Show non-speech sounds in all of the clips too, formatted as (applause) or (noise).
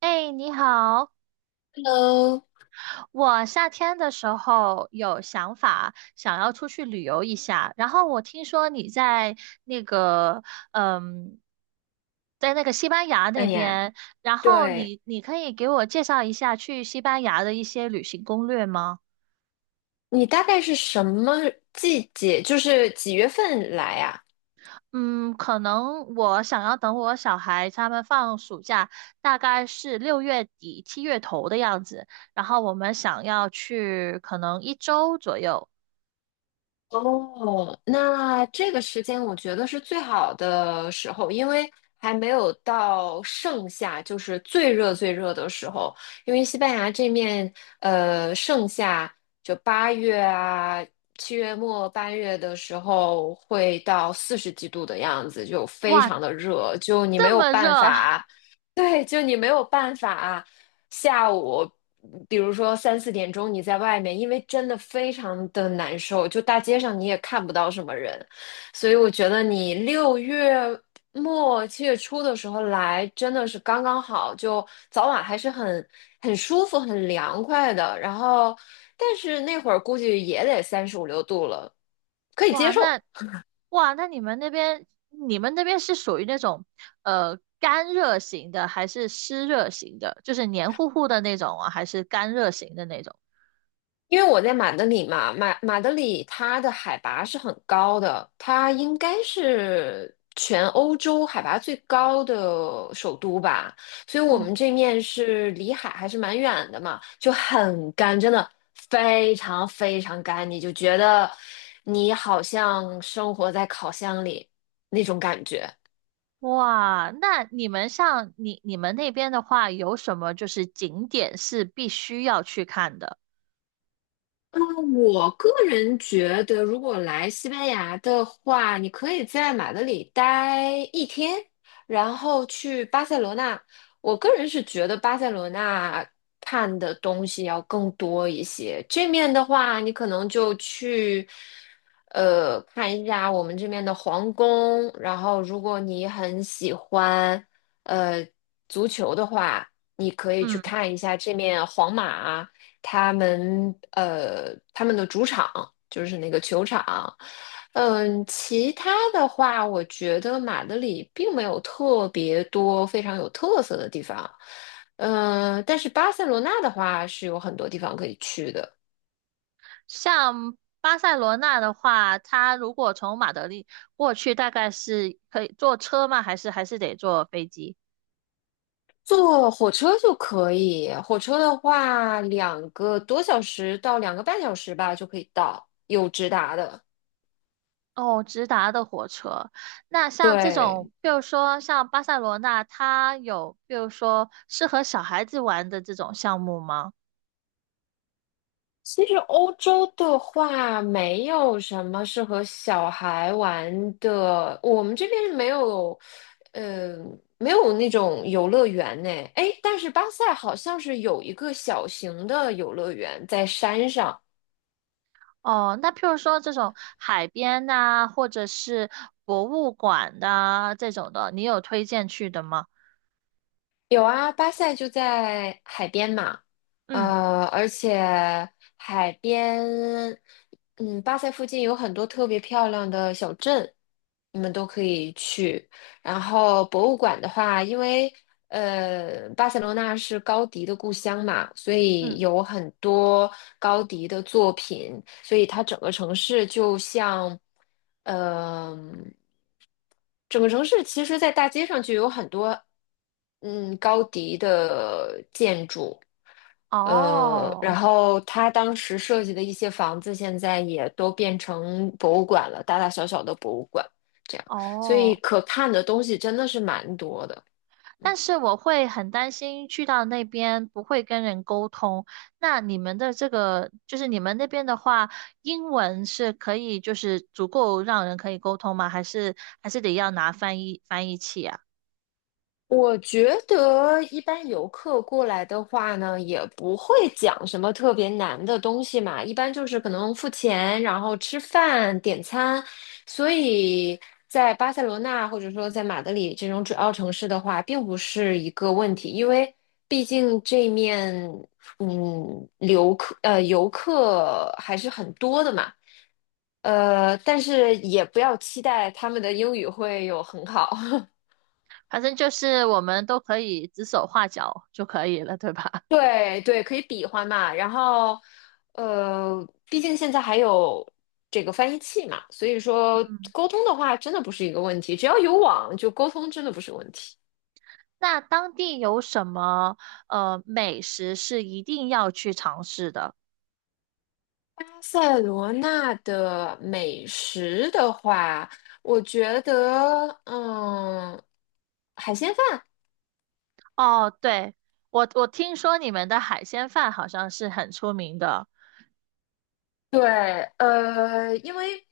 哎，你好！Hello，我夏天的时候有想法，想要出去旅游一下。然后我听说你那个，嗯，在那个西班牙哎那呀，边，然后对，你可以给我介绍一下去西班牙的一些旅行攻略吗？你大概是什么季节，就是几月份来呀？嗯，可能我想要等我小孩他们放暑假，大概是六月底七月头的样子，然后我们想要去可能一周左右。哦，那这个时间我觉得是最好的时候，因为还没有到盛夏，就是最热最热的时候。因为西班牙这面，盛夏就八月啊，7月末8月的时候会到40几度的样子，就非哇，常的热，就你没这有么热，办法啊，(laughs) 对，就你没有办法。下午，比如说三四点钟你在外面，因为真的非常的难受，就大街上你也看不到什么人，所以我觉得你6月末7月初的时候来真的是刚刚好，就早晚还是很舒服、很凉快的。然后，但是那会儿估计也得35、36度了，可以接哇，受。那哇，那你们那边是属于那种干热型的，还是湿热型的？就是黏糊糊的那种啊，还是干热型的那种？因为我在马德里嘛，马德里它的海拔是很高的，它应该是全欧洲海拔最高的首都吧，所以我嗯。们这面是离海还是蛮远的嘛，就很干，真的非常非常干，你就觉得你好像生活在烤箱里那种感觉。哇，那你们那边的话，有什么就是景点是必须要去看的？嗯，我个人觉得，如果来西班牙的话，你可以在马德里待一天，然后去巴塞罗那。我个人是觉得巴塞罗那看的东西要更多一些。这面的话，你可能就去，看一下我们这边的皇宫。然后，如果你很喜欢，呃，足球的话，你可以去嗯，看一下这面皇马。他们的主场就是那个球场。嗯，其他的话，我觉得马德里并没有特别多非常有特色的地方。嗯，但是巴塞罗那的话是有很多地方可以去的，像巴塞罗那的话，它如果从马德里过去，大概是可以坐车吗？还是得坐飞机？坐火车就可以。火车的话，2个多小时到2个半小时吧就可以到，有直达的。哦，直达的火车。那像这对，种，比如说像巴塞罗那，它有比如说适合小孩子玩的这种项目吗？其实欧洲的话，没有什么适合小孩玩的。我们这边没有，呃，没有那种游乐园呢。哎，但是巴塞好像是有一个小型的游乐园在山上，哦，那譬如说这种海边呐、或者是博物馆呐、这种的，你有推荐去的吗？有啊，巴塞就在海边嘛，嗯而且海边，嗯，巴塞附近有很多特别漂亮的小镇，你们都可以去。然后博物馆的话，因为巴塞罗那是高迪的故乡嘛，所嗯，以有很多高迪的作品，所以它整个城市就像，嗯、整个城市其实，在大街上就有很多，嗯，高迪的建筑，然哦后他当时设计的一些房子，现在也都变成博物馆了，大大小小的博物馆，这样，所以哦。可看的东西真的是蛮多的。但是我会很担心去到那边不会跟人沟通。那你们的这个，就是你们那边的话，英文是可以，就是足够让人可以沟通吗？还是得要拿翻译器啊？我觉得一般游客过来的话呢，也不会讲什么特别难的东西嘛，一般就是可能付钱，然后吃饭、点餐。所以在巴塞罗那或者说在马德里这种主要城市的话，并不是一个问题，因为毕竟这面游客还是很多的嘛，但是也不要期待他们的英语会有很好。(laughs) 反正就是我们都可以指手画脚就可以了，对吧？对对，可以比划嘛。然后，毕竟现在还有这个翻译器嘛，所以 (laughs) 说嗯。沟通的话，真的不是一个问题。只要有网，就沟通真的不是问题。那当地有什么美食是一定要去尝试的？巴塞罗那的美食的话，我觉得，海鲜饭哦，对，我听说你们的海鲜饭好像是很出名的。对，因为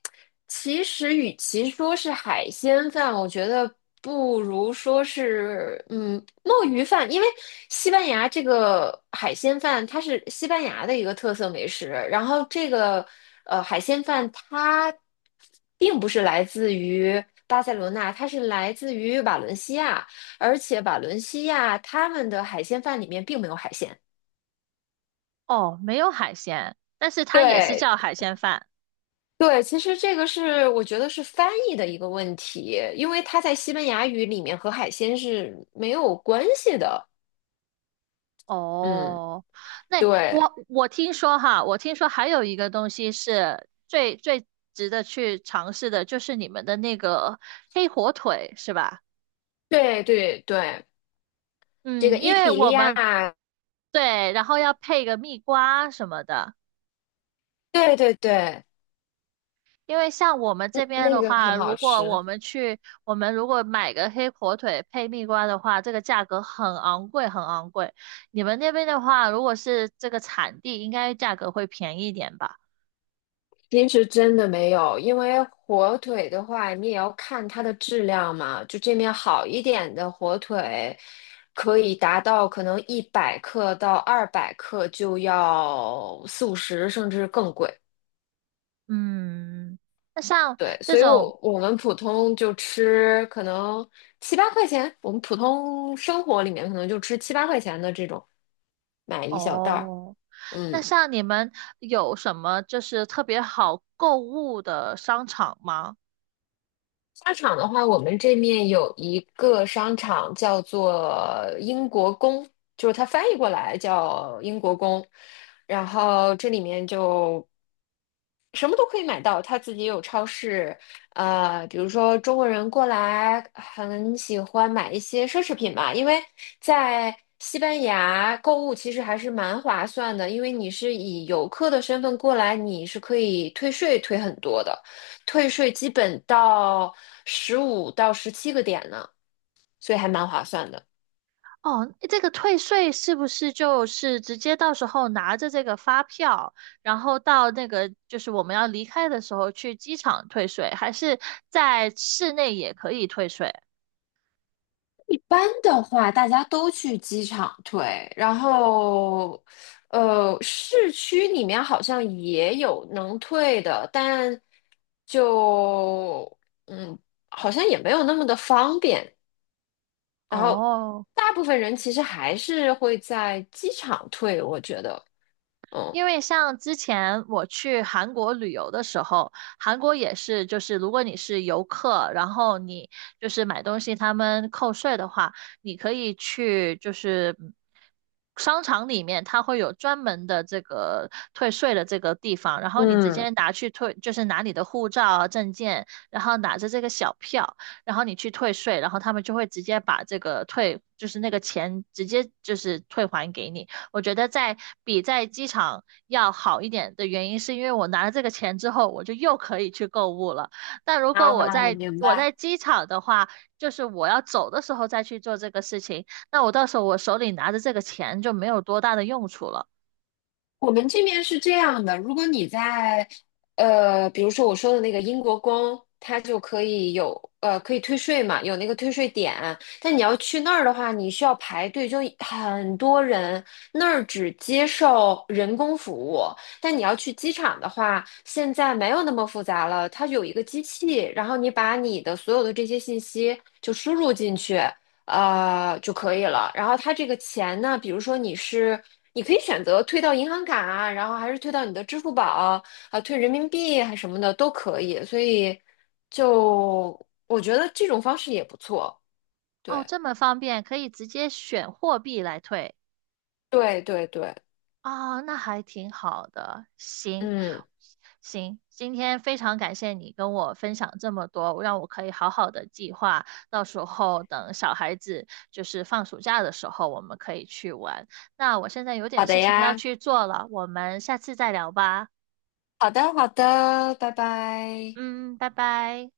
其实与其说是海鲜饭，我觉得不如说是墨鱼饭，因为西班牙这个海鲜饭它是西班牙的一个特色美食，然后这个海鲜饭它并不是来自于巴塞罗那，它是来自于瓦伦西亚，而且瓦伦西亚他们的海鲜饭里面并没有海鲜。哦，没有海鲜，但是它也是对叫海鲜饭。对，其实这个是我觉得是翻译的一个问题，因为它在西班牙语里面和海鲜是没有关系的。嗯，哦，那对，我我听说哈，我听说还有一个东西是最最值得去尝试的，就是你们的那个黑火腿，是吧？对对对，这个嗯，因伊为比利我们亚，对，然后要配个蜜瓜什么的。对对对，因为像我们这嗯，边那的个话，很好如果吃。我们去，我们如果买个黑火腿配蜜瓜的话，这个价格很昂贵，很昂贵。你们那边的话，如果是这个产地，应该价格会便宜一点吧？其实真的没有，因为火腿的话，你也要看它的质量嘛。就这面好一点的火腿，可以达到可能100克到200克就要四五十，甚至更贵。嗯，那像对，这所以种，我我们普通就吃可能七八块钱，我们普通生活里面可能就吃七八块钱的这种，买一小袋儿。哦，那嗯，像你们有什么就是特别好购物的商场吗？商场的话，我们这面有一个商场叫做英国宫，就是它翻译过来叫英国宫，然后这里面就什么都可以买到，他自己有超市，比如说中国人过来很喜欢买一些奢侈品吧，因为在西班牙购物其实还是蛮划算的，因为你是以游客的身份过来，你是可以退税退很多的，退税基本到15到17个点呢，所以还蛮划算的。哦，这个退税是不是就是直接到时候拿着这个发票，然后到那个就是我们要离开的时候去机场退税，还是在室内也可以退税？班的话，大家都去机场退，然后，市区里面好像也有能退的，但就嗯，好像也没有那么的方便。然后，哦。大部分人其实还是会在机场退，我觉得，嗯。因为像之前我去韩国旅游的时候，韩国也是，就是如果你是游客，然后你就是买东西，他们扣税的话，你可以去就是商场里面，它会有专门的这个退税的这个地方，然后你直接嗯，拿去退，就是拿你的护照啊、证件，然后拿着这个小票，然后你去退税，然后他们就会直接把这个退，就是那个钱直接就是退还给你。我觉得在比在机场要好一点的原因，是因为我拿了这个钱之后，我就又可以去购物了。但如果我啊，在明我白。在机场的话，就是我要走的时候再去做这个事情，那我到时候我手里拿着这个钱就没有多大的用处了。我们这边是这样的，如果你在比如说我说的那个英国宫，它就可以可以退税嘛，有那个退税点。但你要去那儿的话，你需要排队，就很多人。那儿只接受人工服务，但你要去机场的话，现在没有那么复杂了，它有一个机器，然后你把你的所有的这些信息就输入进去，就可以了。然后它这个钱呢，比如说你是，你可以选择退到银行卡啊，然后还是退到你的支付宝啊，退人民币还什么的都可以。所以就我觉得这种方式也不错。哦，对，这么方便，可以直接选货币来退。对，对，对，哦，那还挺好的。行，嗯，行，今天非常感谢你跟我分享这么多，让我可以好好的计划，到时候等小孩子就是放暑假的时候，我们可以去玩。那我现在有点好的事情要呀，去做了，我们下次再聊吧。好的，好的，拜拜。嗯，拜拜。